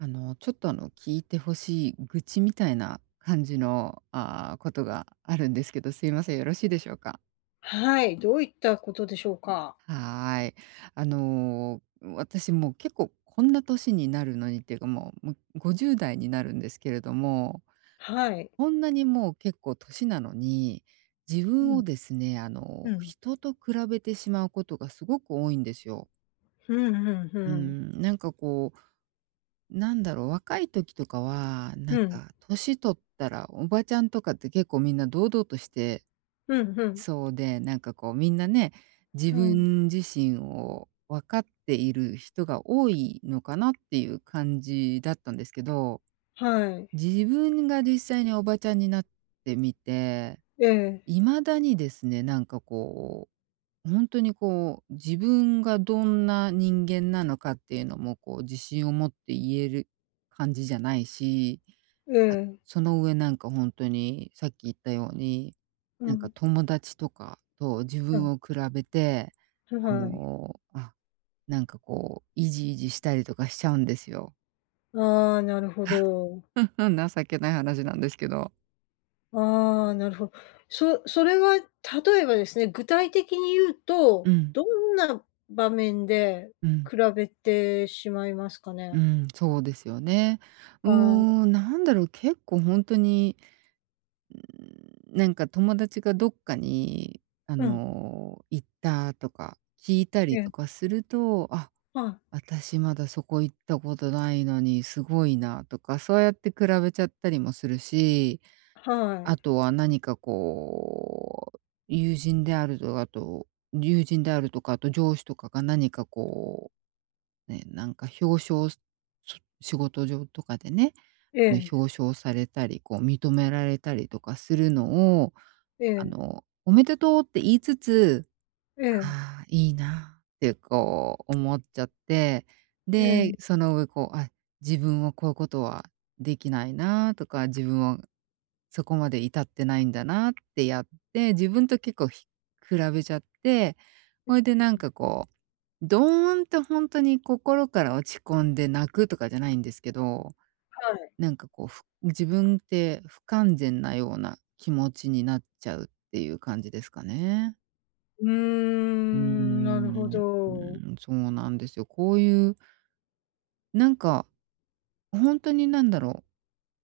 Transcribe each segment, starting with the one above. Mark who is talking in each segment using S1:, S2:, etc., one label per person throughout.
S1: ちょっと聞いてほしい愚痴みたいな感じのことがあるんですけど、すいません、よろしいでしょうか？
S2: はい、どういったことでしょうか？
S1: はーい。あの、私もう結構こんな年になるのにっていうか、もう、50代になるんですけれども、
S2: はい。
S1: こんなにもう結構年なのに、自
S2: う
S1: 分
S2: ん、
S1: をですね、
S2: うん、
S1: 人と比べてしまうことがすごく多いんですよ。
S2: ふんふんふ
S1: う
S2: ん。
S1: ん、なんかこうなんだろう、若い時とかは、なん
S2: うん、
S1: か年取ったらおばちゃんとかって結構みんな堂々として
S2: ふんふん。
S1: そうで、なんかこうみんなね、自
S2: はい、
S1: 分自身を分かっている人が多いのかなっていう感じだったんですけど、
S2: はい。
S1: 自分が実際におばちゃんになってみて、
S2: ええ、
S1: 未だにですね、なんかこう本当にこう、自分がどんな人間なのかっていうのもこう自信を持って言える感じじゃないし、
S2: え
S1: あ
S2: え、
S1: その上なんか本当にさっき言ったように、
S2: う
S1: なんか
S2: ん、
S1: 友達とかと自
S2: うん、
S1: 分を比べて、
S2: は
S1: あ
S2: い。
S1: の、あ、なんかこうイジイジしたりとかしちゃうんですよ。
S2: ああ、なるほど。
S1: 情けない話なんですけど。
S2: ああ、なるほど。それは例えばですね、具体的に言う
S1: う
S2: と、
S1: ん、
S2: どんな場面で
S1: うん、
S2: 比べてしまいますかね？
S1: うん、そうですよね。うー
S2: はい。
S1: ん、なんだろう、結構本当になんか友達がどっかに、
S2: うん、
S1: 行ったとか聞いた
S2: え
S1: り
S2: え、
S1: とかすると、あ、
S2: はい、
S1: 私まだそこ行ったことないのにすごいなとか、そうやって比べちゃったりもするし、
S2: は
S1: あ
S2: い。
S1: とは何かこう、友人であるとかと友人であるとか、あと上司とかが何かこう、ね、なんか表彰す仕事上とかでね、
S2: え
S1: ね、
S2: え、
S1: 表彰されたり、こう認められたりとかするのを、
S2: ええ、
S1: おめでとうって言いつつ、
S2: ええ、
S1: ああ、いいなってこう思っちゃって、
S2: え
S1: で、
S2: え、
S1: その上こう、あ、自分はこういうことはできないなとか、自分はそこまで至ってないんだなってやって、自分と結構比べちゃって、ほいでなんかこう、ドーンとほんとに心から落ち込んで泣くとかじゃないんですけど、
S2: はい。
S1: なんかこう、自分って不完全なような気持ちになっちゃうっていう感じですかね。
S2: うー
S1: うー
S2: ん、なるほ
S1: ん。う
S2: ど。
S1: ーん、そうなんですよ。こういう、なんか、ほんとになんだろ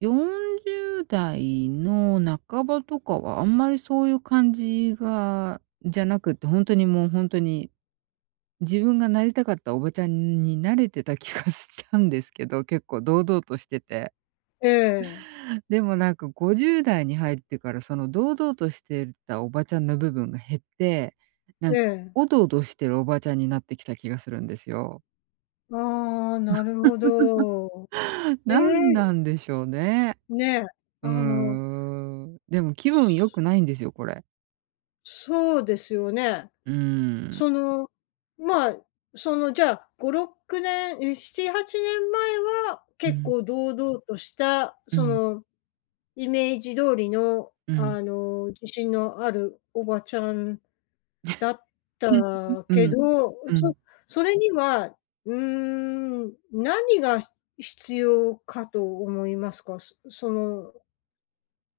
S1: う、40代の半ばとかはあんまりそういう感じがじゃなくって、ほんとにもうほんとに、自分がなりたかったおばちゃんになれてた気がしたんですけど、結構堂々としてて。
S2: ええ、
S1: でもなんか50代に入ってからその堂々としてたおばちゃんの部分が減って、な
S2: え
S1: んかお
S2: え。
S1: どおどしてるおばちゃんになってきた気がするんですよ。
S2: ああ、なるほど。え
S1: な
S2: え、
S1: んなんでしょうね。
S2: ね、あ
S1: うー
S2: の、
S1: ん。でも気分良くないんですよ、これ。
S2: そうですよね。
S1: うーん。
S2: その、まあ、じゃあ、5、6年、7、8年前は、
S1: う
S2: 結
S1: ん、
S2: 構堂々とした、
S1: う
S2: そ
S1: ん、うん。
S2: の、イメージ通りの、
S1: うん、
S2: あの、自信のあるおばちゃんだった
S1: う
S2: け
S1: ん、
S2: ど、
S1: うん、
S2: それには、何が必要かと思いますか？その、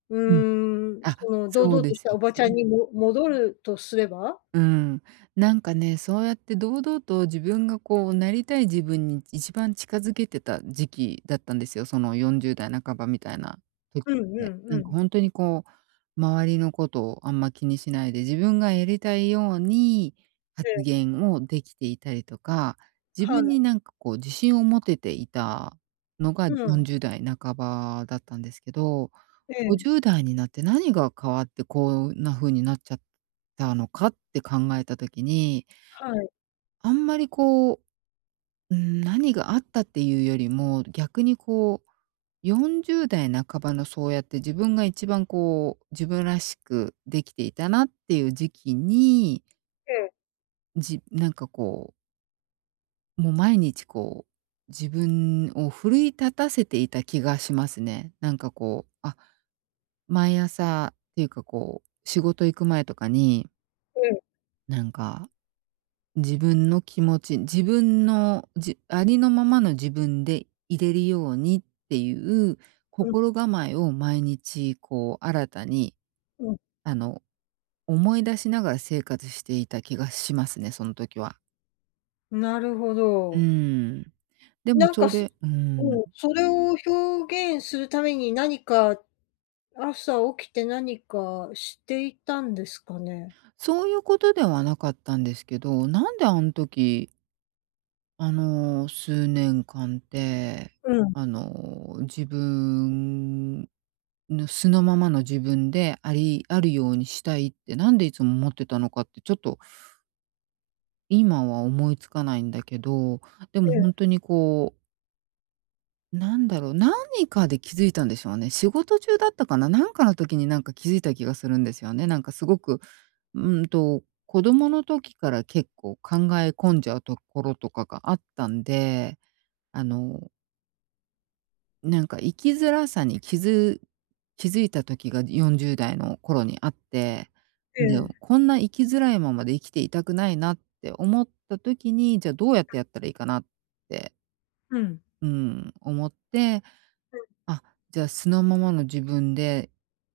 S2: う
S1: うん。あ、
S2: その堂
S1: そう
S2: 々
S1: で
S2: とし
S1: す
S2: た
S1: よ
S2: おばちゃん
S1: ね。
S2: にも戻るとすれば？
S1: うん、なんかね、そうやって堂々と自分がこうなりたい自分に一番近づけてた時期だったんですよ。その40代半ばみたいな時っ
S2: うんう
S1: て。
S2: ん
S1: な
S2: う
S1: んか
S2: ん。
S1: 本当にこう、周りのことをあんま気にしないで、自分がやりたいように
S2: え
S1: 発
S2: え、
S1: 言をできていたりとか、自
S2: は
S1: 分
S2: い。
S1: になんかこう自信を持てていたのが
S2: うん。
S1: 40代半ばだったんですけど、
S2: ええ、
S1: 50代になって何が変わってこんな風になっちゃったのかって考えた時に、
S2: はい。
S1: あんまりこう、うーん、何があったっていうよりも、逆にこう40代半ばのそうやって自分が一番こう、自分らしくできていたなっていう時期に、
S2: ええ、
S1: なんかこう、もう毎日こう、自分を奮い立たせていた気がしますね。なんかこう、あ、毎朝っていうかこう、仕事行く前とかに
S2: ええ、
S1: なんか、自分の気持ち、自分の、ありのままの自分でいれるようにっていう
S2: うん
S1: 心構えを毎日こう新たに、
S2: うん。
S1: あの、思い出しながら生活していた気がしますね、その時は。
S2: なるほ
S1: う
S2: ど。
S1: ーん。でも
S2: なん
S1: そ
S2: かす
S1: れうーん。
S2: うん、それを表現するために何か、朝起きて何かしていたんですかね？
S1: そういうことではなかったんですけど、なんであん時数年間で、
S2: うん、
S1: 自分の素のままの自分であるようにしたいって、なんでいつも思ってたのかって、ちょっと今は思いつかないんだけど、でもほん
S2: え
S1: とにこう、なんだろう、何かで気づいたんでしょうね。仕事中だったかな、なんかの時になんか気づいた気がするんですよね。なんかすごく、うんと、子供の時から結構考え込んじゃうところとかがあったんで、あのなんか生きづらさに気づいた時が40代の頃にあって、
S2: え、え
S1: で、
S2: え、
S1: こんな生きづらいままで生きていたくないなって思った時に、じゃあどうやってやったらいいかなって、
S2: うん。
S1: うん、思って、あ、じゃあ素のままの自分で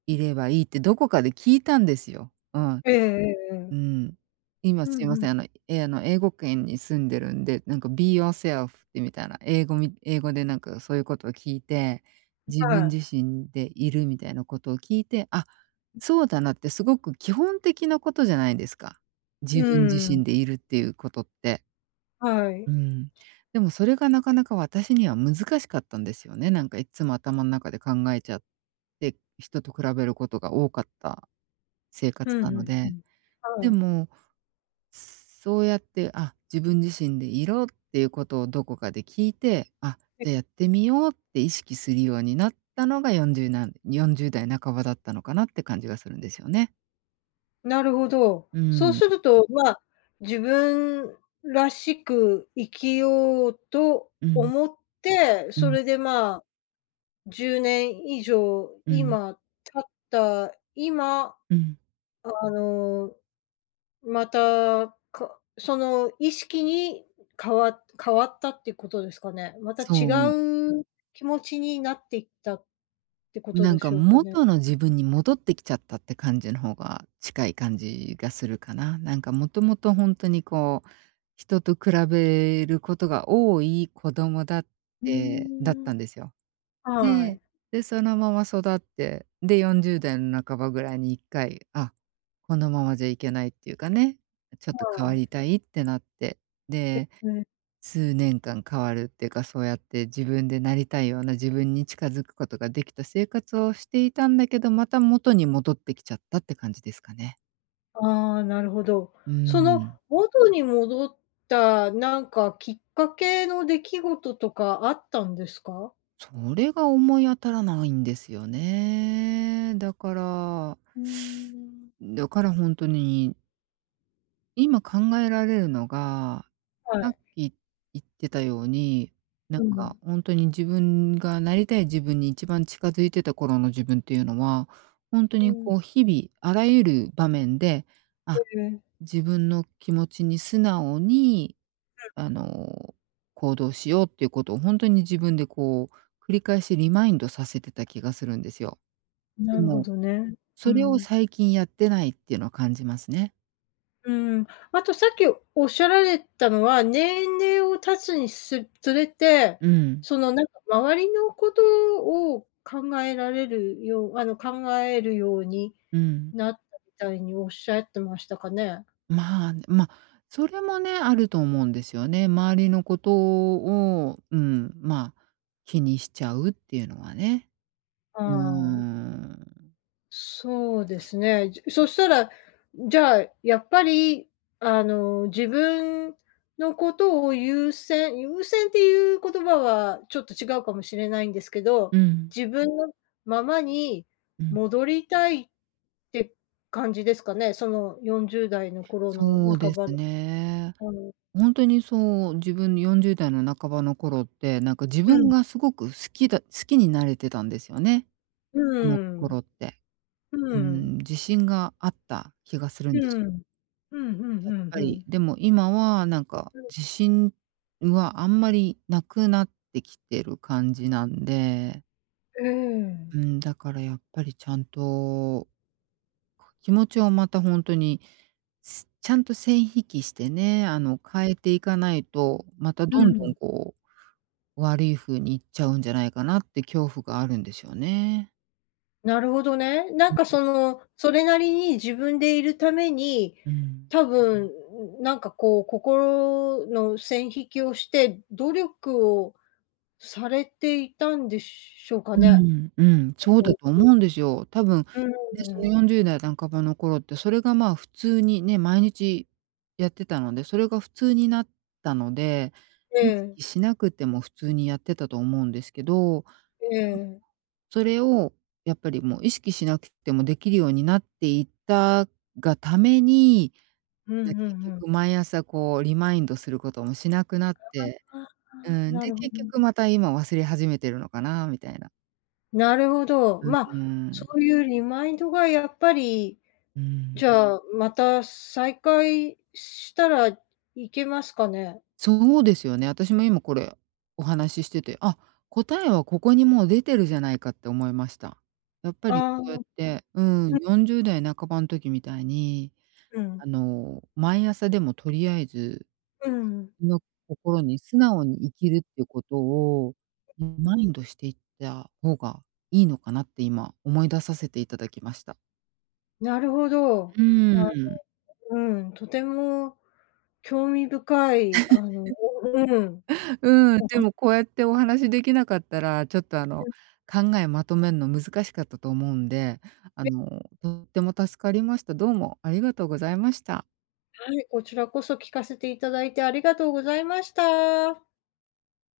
S1: いればいいってどこかで聞いたんですよ。うん。
S2: えええええ
S1: う
S2: え。
S1: ん。今
S2: う
S1: すい
S2: ん
S1: ま
S2: う
S1: せ
S2: ん。
S1: ん、あの、え、あの、英語圏に住んでるんで、なんか Be yourself ってみたいな、英語でなんかそういうことを聞いて、自
S2: は
S1: 分自
S2: い。
S1: 身でいるみたいなことを聞いて、あ、そうだなってすごく基本的なことじゃないですか。自
S2: う
S1: 分自身
S2: ん、
S1: でいるっていうことって。
S2: はい。
S1: うん。でもそれがなかなか私には難しかったんですよね。なんかいつも頭の中で考えちゃって、人と比べることが多かった生
S2: う
S1: 活
S2: ん
S1: な
S2: う
S1: の
S2: ん、う
S1: で。
S2: ん。
S1: で
S2: はい。
S1: もそうやって、あ、自分自身でいろっていうことをどこかで聞いて、あ、
S2: え、
S1: じゃあやってみようって意識するようになったのが40なん4代半ばだったのかなって感じがするんですよね。
S2: なるほど。
S1: う
S2: そう
S1: ん、
S2: すると、まあ、自分らしく生きようと
S1: うん、
S2: 思って、
S1: う
S2: そ
S1: ん、
S2: れで、まあ、10年以上
S1: うん、
S2: 今経った今、
S1: うん。
S2: あの、また、その意識に変わったっていうことですかね？また
S1: そ
S2: 違
S1: う、
S2: う気持ちになっていったってこと
S1: な
S2: で
S1: んか
S2: しょうかね。
S1: 元の自分に戻ってきちゃったって感じの方が近い感じがするかな。なんかもともと本当にこう、人と比べることが多い子供
S2: う
S1: だっ
S2: ーん。
S1: たんですよ。え
S2: は
S1: え。
S2: い。
S1: で、そのまま育って、で、40代の半ばぐらいに1回、あ、このままじゃいけないっていうかね、ちょっと変
S2: は
S1: わ
S2: い。
S1: りたいってなって、で、
S2: ね。
S1: 数年間変わるっていうか、そうやって自分でなりたいような自分に近づくことができた生活をしていたんだけど、また元に戻ってきちゃったって感じですかね。
S2: ああ、なるほど。
S1: うー
S2: その
S1: ん。
S2: 元に戻ったなんかきっかけの出来事とかあったんですか？
S1: それが思い当たらないんですよね。だから
S2: うーん。
S1: だからほんとに今考えられるのが、
S2: は
S1: さっ
S2: い。
S1: き言ってたように、なん
S2: う
S1: か
S2: ん。
S1: ほんとに自分がなりたい自分に一番近づいてた頃の自分っていうのは、ほんと
S2: う
S1: に
S2: ん。
S1: こう日々あらゆる場面で、
S2: え
S1: あ、
S2: え、
S1: 自分の気持ちに素直に、あの、行動しようっていうことをほんとに自分でこう繰り返しリマインドさせてた気がするんですよ。で
S2: なるほ
S1: も、
S2: どね。う
S1: それを
S2: ん。
S1: 最近やってないっていうのは感じますね。
S2: うん。あとさっきおっしゃられたのは、年齢を経つにすつれて、
S1: うん、
S2: そのなんか周りのことを考えるように
S1: うん。
S2: なったみたいにおっしゃってましたかね？
S1: まあ、それもね、あると思うんですよね。周りのことを、うん、まあ、気にしちゃうっていうのはね。
S2: は
S1: うー
S2: い。
S1: ん。
S2: そうですね。そしたら、じゃあ、やっぱり、自分のことを優先っていう言葉はちょっと違うかもしれないんですけど、
S1: うん、
S2: 自分のままに
S1: うん。
S2: 戻りたいって感じですかね？その40代の頃の
S1: そうで
S2: 半ば
S1: す
S2: の、
S1: ね。
S2: あの
S1: ほんとにそう、自分40代の半ばの頃って、なんか自
S2: う
S1: 分
S2: ん、
S1: がすごく好きになれてたんですよね、
S2: う
S1: あの
S2: ん、
S1: 頃って。
S2: うん、
S1: うー
S2: うん。
S1: ん、自信があった気がするん
S2: う
S1: です
S2: ん、
S1: よ。
S2: うんう
S1: やっ
S2: ん
S1: ぱ
S2: う
S1: り、
S2: ん。
S1: でも今はなんか
S2: う
S1: 自信はあんまりなくなってきてる感じなんで、
S2: ん、え
S1: う
S2: え、
S1: ん、だからやっぱりちゃんと気持ちをまたほんとに、ちゃんと線引きしてね、変えていかないと、また
S2: う
S1: どんどん
S2: ん。
S1: こう悪い風にいっちゃうんじゃないかなって恐怖があるんですよね。
S2: なるほどね。なんかその、それなりに自分でいるために、
S1: うん。
S2: 多分、なんかこう、心の線引きをして、努力をされていたんでしょうか
S1: う
S2: ね？
S1: ん、うん、そうだと思うんですよ。多分、
S2: う
S1: ね、その
S2: ん。
S1: 40代半ばの頃って、それがまあ普通にね、毎日やってたので、それが普通になったので、
S2: え
S1: 意
S2: え、
S1: 識しなくても普通にやってたと思うんですけど、
S2: え
S1: でも
S2: え。
S1: それをやっぱりもう意識しなくてもできるようになっていったがために、
S2: うんう
S1: 結
S2: んうん。
S1: 局毎朝こうリマインドすることもしなくなって、
S2: あ
S1: う
S2: あ、
S1: ん、
S2: な
S1: で、
S2: るほど
S1: 結局
S2: ね。
S1: また今忘れ始めてるのかなみたいな。
S2: なるほど。
S1: うん
S2: ま
S1: う
S2: あ、そ
S1: ん。
S2: ういうリマインドがやっぱり、
S1: うん、
S2: じゃあ、また再開したらいけますかね？
S1: そうですよね。私も今これお話ししてて、あ、答えはここにもう出てるじゃないかって思いました。やっぱり
S2: ああ、
S1: そうやって、うん、40代半ばの時みたいに、
S2: うん。
S1: 毎朝でもとりあえず
S2: うん。
S1: の心に素直に生きるっていうことをリマインドしていった方がいいのかなって今思い出させていただきました。
S2: なるほど。
S1: う
S2: あ、
S1: ーん。
S2: うん、とても興味深い、うん。
S1: うん、
S2: お
S1: で
S2: 話
S1: もこうやってお話できなかったら、ちょっと
S2: です
S1: 考えまとめるの難しかったと思うんで、
S2: ね。
S1: とっても助かりました。どうもありがとうございました。
S2: はい、こちらこそ聞かせていただいてありがとうございました。